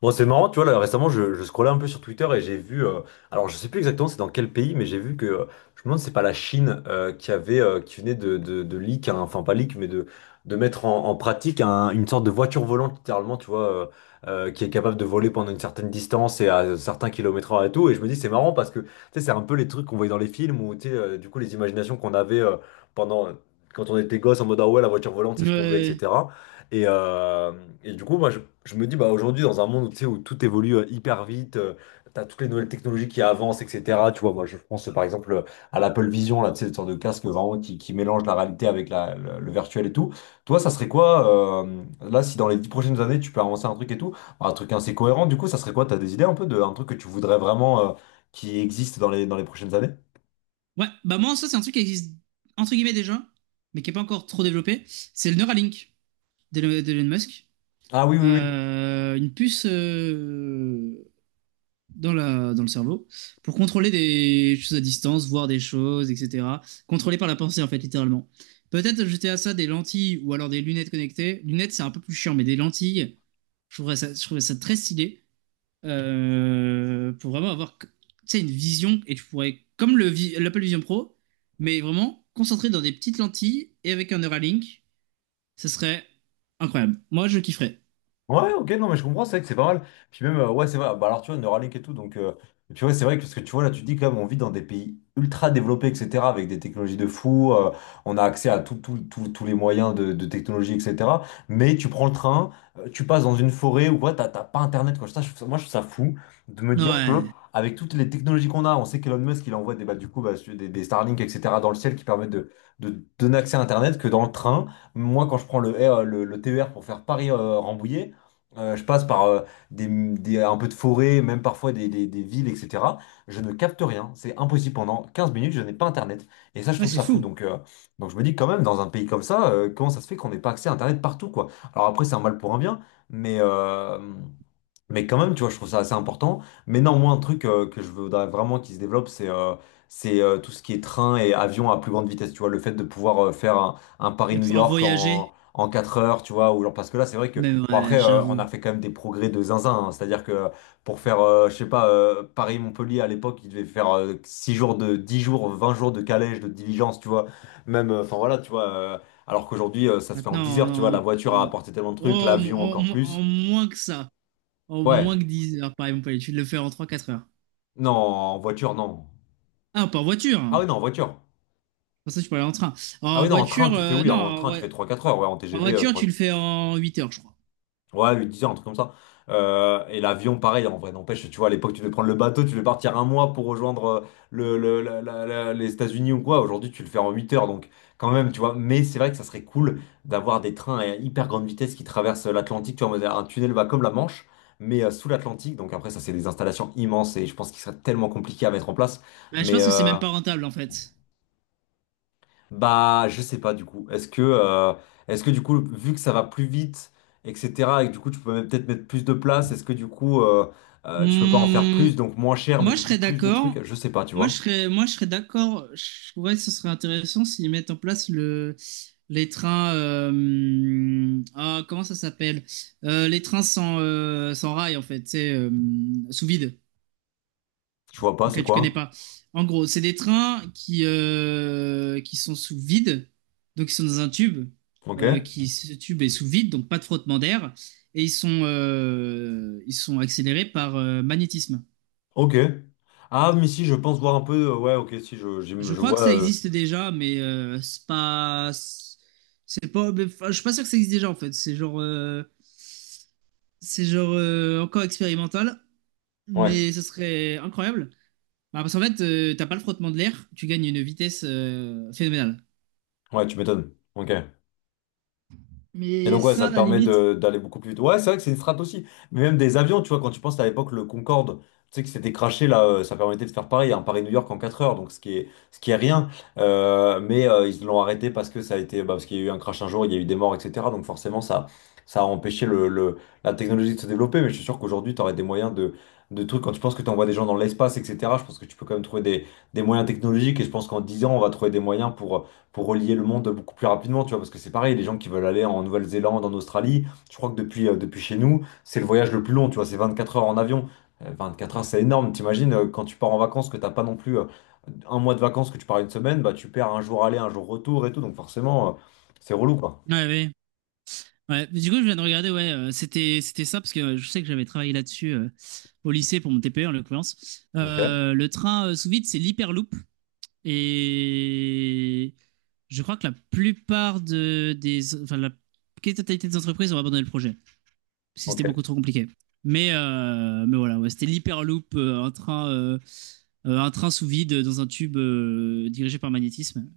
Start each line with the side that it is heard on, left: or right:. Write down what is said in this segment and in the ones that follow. left: Bon, c'est marrant, tu vois, là, récemment, je scrollais un peu sur Twitter et j'ai vu, alors je sais plus exactement c'est dans quel pays, mais j'ai vu que, je me demande, si c'est pas la Chine qui avait, qui venait de leak, hein, enfin pas leak, mais de mettre en pratique une sorte de voiture volante, littéralement, tu vois, qui est capable de voler pendant une certaine distance et à certains kilomètres heure et tout. Et je me dis, c'est marrant parce que, tu sais, c'est un peu les trucs qu'on voyait dans les films ou, tu sais, du coup, les imaginations qu'on avait pendant, quand on était gosse en mode, ah ouais, la voiture volante, c'est ce qu'on veut,
right: Ouais.
left: etc. Et, euh, et du coup, moi, je me dis, bah, aujourd'hui, dans un monde où, tu sais, où tout évolue hyper vite, t'as toutes les nouvelles technologies qui avancent, etc. Tu vois, moi, je pense, par exemple, à l'Apple Vision, là, tu sais, une sorte de casque vraiment qui mélange la réalité avec le virtuel et tout. Toi, ça serait quoi, là, si dans les 10 prochaines années, tu peux avancer un truc et tout, un truc assez cohérent, du coup, ça serait quoi? T'as des idées un peu d'un truc que tu voudrais vraiment, qui existe dans les prochaines années?
right: Ouais, bah moi, ça, c'est un truc qui existe, entre guillemets, déjà, mais qui n'est pas encore trop développé. C'est le Neuralink d'Elon Musk.
left: Ah oui, oui, oui.
right: Une puce dans dans le cerveau pour contrôler des choses à distance, voir des choses, etc. Contrôlé par la pensée, en fait, littéralement. Peut-être jeter à ça des lentilles ou alors des lunettes connectées. Lunettes, c'est un peu plus chiant, mais des lentilles, je trouverais ça très stylé. Pour vraiment avoir tu sais, une vision et tu pourrais, comme le l'Apple Vision Pro, mais vraiment concentré dans des petites lentilles et avec un Neuralink, ce serait incroyable. Moi, je kifferais.
left: Ouais, ok, non, mais je comprends, c'est vrai que c'est pas mal. Puis même, ouais, c'est vrai. Bah, alors, tu vois, Neuralink et tout, et puis ouais, c'est vrai que, parce que tu vois, là, tu te dis quand même, on vit dans des pays ultra développés, etc., avec des technologies de fou, on a accès à tout, tous les moyens de technologie, etc. Mais tu prends le train, tu passes dans une forêt ou quoi, t'as pas Internet, quoi. Ça, moi, je trouve ça fou de me dire que,
right: Ouais,
left: avec toutes les technologies qu'on a, on sait qu'Elon Musk, il envoie bah, du coup, bah, sur des Starlink, etc., dans le ciel qui permettent de donner accès à Internet, que dans le train, moi, quand je prends le T E R pour faire Paris-Rambouillet, je passe par un peu de forêt, même parfois des villes, etc. Je ne capte rien, c'est impossible. Pendant 15 minutes, je n'ai pas Internet. Et ça, je
right: ouais,
left: trouve
right: c'est
left: ça fou.
right: fou
left: Donc je me dis quand même, dans un pays comme ça, comment ça se fait qu'on n'ait pas accès à Internet partout, quoi? Alors après, c'est un mal pour un bien, mais, euh, mais quand même, tu vois, je trouve ça assez important. Mais non, moi, un truc que je voudrais vraiment qu'il se développe, c'est tout ce qui est train et avion à plus grande vitesse. Tu vois, le fait de pouvoir faire un
right: de
left: Paris-New
right: pouvoir
left: York en,
right: voyager.
left: en 4 heures, tu vois. Ou genre, parce que là, c'est vrai que,
right: Mais
left: bon,
right: ouais,
left: après, on a
right: j'avoue.
left: fait quand même des progrès de zinzin, hein. C'est-à-dire que pour faire, je sais pas, Paris-Montpellier à l'époque, il devait faire 6 jours de 10 jours, 20 jours de calèche, de diligence, tu vois. Même, enfin voilà, tu vois. Alors qu'aujourd'hui, ça se fait en 10 heures, tu vois.
right: Maintenant,
left: La voiture a apporté tellement de trucs,
right: oh,
left: l'avion encore
right: en
left: plus.
right: moins que ça, en
left: Ouais.
right: moins que 10 heures, par exemple, tu de le faire en trois quatre heures.
left: Non, en voiture, non.
right: Ah, pas en voiture,
left: Ah
right: hein.
left: oui, non, en voiture.
right: Pour ça, tu peux aller en train.
left: Ah
right: En
left: oui, non, en train,
right: voiture,
left: tu fais, oui,
right: non,
left: en train, tu fais trois quatre heures, ouais, en
right: en
left: TGV,
right: voiture,
left: 3.
right: tu le fais en 8 heures, je crois.
left: Ouais, 8-10 heures, un truc comme ça. Et l'avion, pareil, en vrai, n'empêche, tu vois, à l'époque, tu devais prendre le bateau, tu devais partir un mois pour rejoindre les États-Unis ou quoi. Aujourd'hui, tu le fais en 8 heures, donc quand même, tu vois. Mais c'est vrai que ça serait cool d'avoir des trains à hyper grande vitesse qui traversent l'Atlantique, tu vois, en mode, un tunnel va comme la Manche, mais sous l'Atlantique. Donc après, ça, c'est des installations immenses et je pense qu'il serait tellement compliqué à mettre en place.
right: Bah, je
left: Mais.
right: pense que c'est
left: euh,
right: même pas rentable en fait.
left: Bah, je sais pas du coup. Est-ce que du coup, vu que ça va plus vite, etc., et que du coup, tu peux même peut-être mettre plus de place, est-ce que du coup, tu peux pas en faire
right: Hmm,
left: plus, donc moins cher, mais
right: moi je
left: du coup,
right: serais
left: plus de
right: d'accord.
left: trucs? Je sais pas, tu vois.
right: Moi je serais d'accord. Je trouverais que ce serait intéressant s'ils mettent en place les trains. Ah, comment ça s'appelle? Les trains sans, sans rail en fait, c'est sous vide.
left: Je vois pas, c'est
right: Ok, tu connais
left: quoi?
right: pas. En gros, c'est des trains qui sont sous vide, donc ils sont dans un tube,
left: Ok.
right: ce tube est sous vide, donc pas de frottement d'air, et ils sont accélérés par magnétisme.
left: Ok. Ah, mais si, je pense voir un peu. Ouais, ok, si, je, j'im-
right: Je
left: je
right: crois que
left: vois.
right: ça
left: euh,
right: existe déjà, mais c'est pas, mais, enfin, je suis pas sûr que ça existe déjà en fait. C'est genre encore expérimental,
left: Ouais,
right: mais ce serait incroyable. Bah, parce qu'en fait, t'as pas le frottement de l'air, tu gagnes une vitesse phénoménale.
left: ouais, tu m'étonnes. Ok. Et
right: Mais
left: donc, ouais,
right: ça,
left: ça
right: à
left: te
right: la
left: permet
right: limite.
left: d'aller beaucoup plus vite. Ouais, c'est vrai que c'est une strat aussi. Mais même des avions, tu vois, quand tu penses à l'époque, le Concorde, tu sais, qui s'était crashé, là, ça permettait de faire un Paris-New York en 4 heures, donc ce qui est rien. Mais ils l'ont arrêté parce que ça a été, bah, parce qu'il y a eu un crash un jour, il y a eu des morts, etc. Donc, forcément, ça a empêché la technologie de se développer. Mais je suis sûr qu'aujourd'hui, tu aurais des moyens de trucs. Quand tu penses que tu envoies des gens dans l'espace, etc., je pense que tu peux quand même trouver des moyens technologiques. Et je pense qu'en 10 ans, on va trouver des moyens pour relier le monde beaucoup plus rapidement, tu vois, parce que c'est pareil, les gens qui veulent aller en Nouvelle-Zélande, en Australie, je crois que depuis chez nous, c'est le voyage le plus long, tu vois, c'est 24 heures en avion. 4 heures, c'est énorme, t'imagines, quand tu pars en vacances, que t'as pas non plus un mois de vacances, que tu pars une semaine, bah tu perds un jour aller, un jour retour et tout, donc forcément, c'est relou, quoi.
right: Ouais, ouais. Ouais. Mais du coup, je viens de regarder, ouais, c'était ça, parce que je sais que j'avais travaillé là-dessus au lycée pour mon TPE, en l'occurrence.
left: Ok,
right: Le train sous vide, c'est l'hyperloop. Et je crois que la plupart des... Enfin, la quasi-totalité des entreprises ont abandonné le projet, parce que c'était beaucoup
left: ok,
right: trop compliqué. Mais voilà, ouais, c'était l'hyperloop, un train sous vide dans un tube dirigé par magnétisme.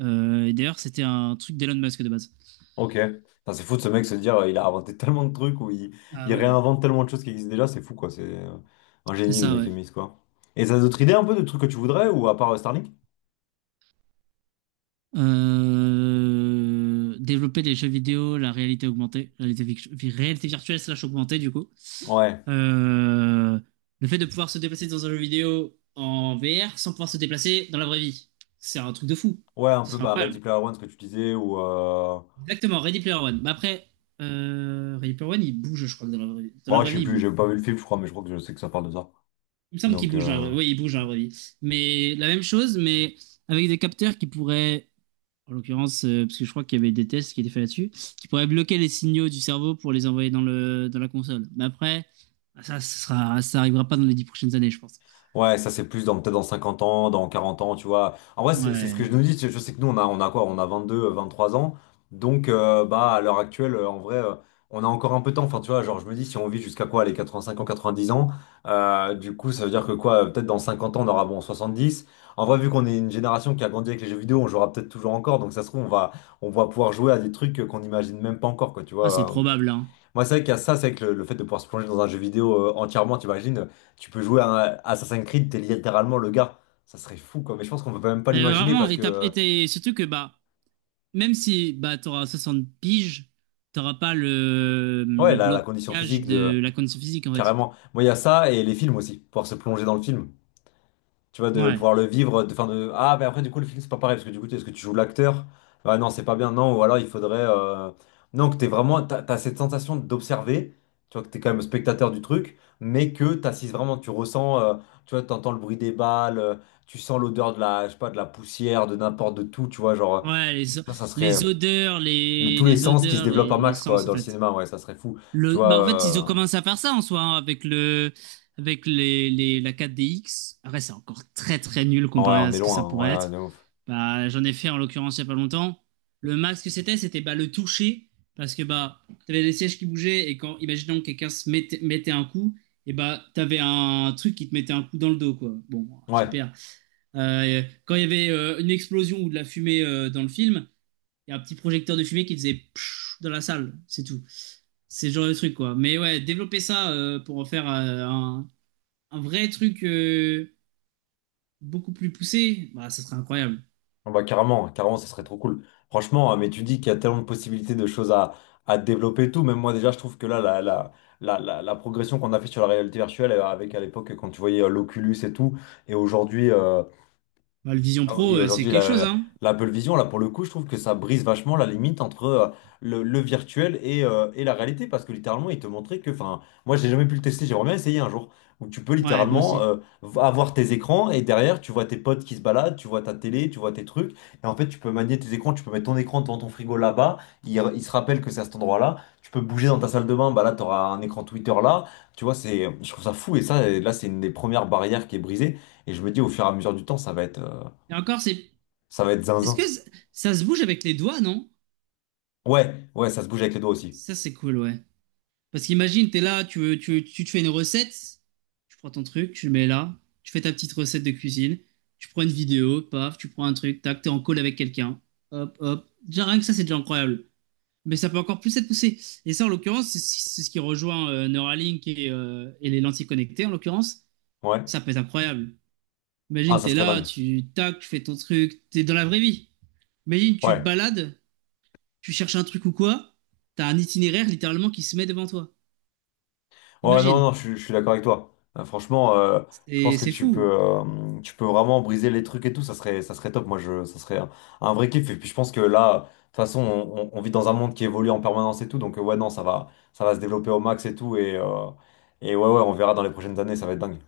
right: Et d'ailleurs, c'était un truc d'Elon Musk de base.
left: ok. Putain, c'est fou de ce mec se dire, il a inventé tellement de trucs, ou il,
right: Ah
left: il
right: ouais,
left: réinvente tellement de choses qui existent déjà, c'est fou, quoi, c'est un
right: c'est
left: génie, le
right: ça,
left: mec
right: ouais.
left: Emis, quoi. Et t'as d'autres idées un peu de trucs que tu voudrais, ou à part Starlink?
right: Développer les jeux vidéo, la réalité augmentée, réalité virtuelle slash augmentée, du coup.
left: Ouais.
right: Euh, le fait de pouvoir se déplacer dans un jeu vidéo en VR sans pouvoir se déplacer dans la vraie vie. C'est un truc de fou.
left: Ouais, un
right: Ce
left: peu
right: serait
left: bah, Ready
right: incroyable.
left: Player One, ce que tu disais, ou.
right: Exactement, Ready Player One. Mais après, Ready Player One, il bouge, je crois, que dans la vraie vie. Dans la
left: Bon,
right: vraie
left: je sais
right: vie, il
left: plus,
right: bouge.
left: j'ai pas vu le film, je crois, mais je crois que je sais que ça parle de ça.
right: Il me semble qu'il
left: Donc...
right: bouge dans la
left: euh,
right: vraie... Oui, il bouge dans la vraie vie. Mais la même chose, mais avec des capteurs qui pourraient en l'occurrence, parce que je crois qu'il y avait des tests qui étaient faits là-dessus, qui pourraient bloquer les signaux du cerveau pour les envoyer dans dans la console. Mais après, ça arrivera pas dans les dix prochaines années, je pense.
left: Ouais, ça c'est plus dans peut-être dans 50 ans, dans 40 ans, tu vois. En vrai, c'est ce que je
right: Ouais.
left: nous dis, je sais que nous on a quoi? On a 22, 3 ans. Donc, bah à l'heure actuelle en vrai on a encore un peu de temps. Enfin, tu vois, genre je me dis si on vit jusqu'à quoi les 85 ans, 90 ans, du coup, ça veut dire que quoi peut-être dans 50 ans on aura bon dix. En vrai, vu qu'on est une génération qui a grandi avec les jeux vidéo, on jouera peut-être toujours encore. Donc ça se trouve on va pouvoir jouer à des trucs qu'on n'imagine même pas encore quoi, tu
right: Ah, c'est
left: vois. euh,
right: probable, hein.
left: Moi, c'est vrai qu'il y a ça, c'est vrai que le fait de pouvoir se plonger dans un jeu vidéo entièrement, t'imagines, tu peux jouer à un Assassin's Creed, t'es littéralement le gars. Ça serait fou, quoi. Mais je pense qu'on peut même pas
right: Mais
left: l'imaginer
right: vraiment,
left: parce que,
right: surtout que, bah, même si, bah, t'auras 60 piges, t'auras pas
left: ouais,
right: le
left: la condition
right: blocage
left: physique de.
right: de la condition physique, en fait.
left: Carrément. Moi, il y a ça et les films aussi. Pouvoir se plonger dans le film. Tu vois, de
right: Ouais.
left: pouvoir le vivre, enfin de. Ah, mais après, du coup, le film, c'est pas pareil, parce que du coup, est-ce que tu joues l'acteur? Bah non, c'est pas bien, non, ou alors il faudrait. Non, que t'es vraiment. T'as cette sensation d'observer, tu vois, que t'es quand même spectateur du truc, mais que t'assises vraiment, tu ressens, tu vois, t'entends le bruit des balles, tu sens l'odeur de la, je sais pas, de la poussière, de n'importe de tout, tu vois, genre.
right: Ouais,
left: Ça serait.
right: les odeurs,
left: Tous les sens qui se développent à
right: les
left: max, quoi,
right: sens, en
left: dans le
right: fait.
left: cinéma, ouais, ça serait fou. Tu vois...
right: Bah en fait, ils ont
left: euh,
right: commencé à faire ça en soi hein, avec avec la 4DX. Après, c'est encore très très nul
left: Ouais,
right: comparé
left: on
right: à
left: est
right: ce que ça
left: loin,
right: pourrait
left: ouais, ouais,
right: être.
left: de ouf.
right: Bah, j'en ai fait en l'occurrence il y a pas longtemps. Le max, c'était bah, le toucher parce que bah t'avais des sièges qui bougeaient et quand imaginons que quelqu'un mettait un coup, et bah t'avais un truc qui te mettait un coup dans le dos quoi. Bon,
left: Ouais.
right: super. Quand il y avait une explosion ou de la fumée dans le film, il y a un petit projecteur de fumée qui faisait pshh dans la salle, c'est tout. C'est ce genre de truc, quoi. Mais ouais, développer ça pour en faire un vrai truc beaucoup plus poussé, bah, ça serait incroyable.
left: Ah, bah, carrément, carrément, ça serait trop cool. Franchement, mais tu dis qu'il y a tellement de possibilités de choses à développer et tout. Même moi, déjà, je trouve que là, la progression qu'on a fait sur la réalité virtuelle, avec à l'époque, quand tu voyais l'Oculus et tout, et aujourd'hui,
right: Bah, le Vision
left: ah oui,
right: Pro,
left: et
right: c'est
left: aujourd'hui,
right: quelque chose, hein.
left: l'Apple Vision, là, pour le coup, je trouve que ça brise vachement la limite entre le virtuel et la réalité, parce que littéralement, il te montrait que, enfin, moi, j'ai jamais pu le tester, j'aimerais bien essayer un jour, où tu peux
right: Ouais, moi
left: littéralement
right: aussi.
left: avoir tes écrans et derrière, tu vois tes potes qui se baladent, tu vois ta télé, tu vois tes trucs, et en fait, tu peux manier tes écrans, tu peux mettre ton écran devant ton frigo là-bas, il se rappelle que c'est à cet endroit-là, tu peux bouger dans ta salle de bain, bah là, tu auras un écran Twitter là, tu vois, c'est, je trouve ça fou, et ça, là, c'est une des premières barrières qui est brisée, et je me dis, au fur et à mesure du temps,
right: Et encore, c'est.
left: ça va être
right: Est-ce
left: zinzin.
right: que c- ça se bouge avec les doigts, non?
left: Ouais, ouais, ça se bouge avec les doigts aussi.
right: Ça, c'est cool, ouais. Parce qu'imagine, t'es là, tu te fais une recette, tu prends ton truc, tu le mets là, tu fais ta petite recette de cuisine, tu prends une vidéo, paf, tu prends un truc, tac, t'es en call avec quelqu'un, hop, hop. Déjà, rien que ça, c'est déjà incroyable. Mais ça peut encore plus être poussé. Et ça, en l'occurrence, c'est ce qui rejoint Neuralink et les lentilles connectées, en l'occurrence.
left: Ouais.
right: Ça peut être incroyable.
left: Ah,
right: Imagine,
left: ça
right: t'es
left: serait
right: là,
left: dingue.
right: tu tac, tu fais ton truc, t'es dans la vraie vie. Imagine, tu
left: Ouais.
right: te balades, tu cherches un truc ou quoi, t'as un itinéraire littéralement qui se met devant toi.
left: Ouais, non, non,
right: Imagine.
left: je suis d'accord avec toi. Franchement, je pense que
right: C'est
left: tu peux,
right: fou.
left: euh, tu peux vraiment briser les trucs et tout. Ça serait top. Moi, ça serait un vrai kiff. Et puis, je pense que là, de toute façon, on vit dans un monde qui évolue en permanence et tout. Donc, ouais, non, ça va se développer au max et tout. Et ouais, ouais, on verra dans les prochaines années. Ça va être dingue.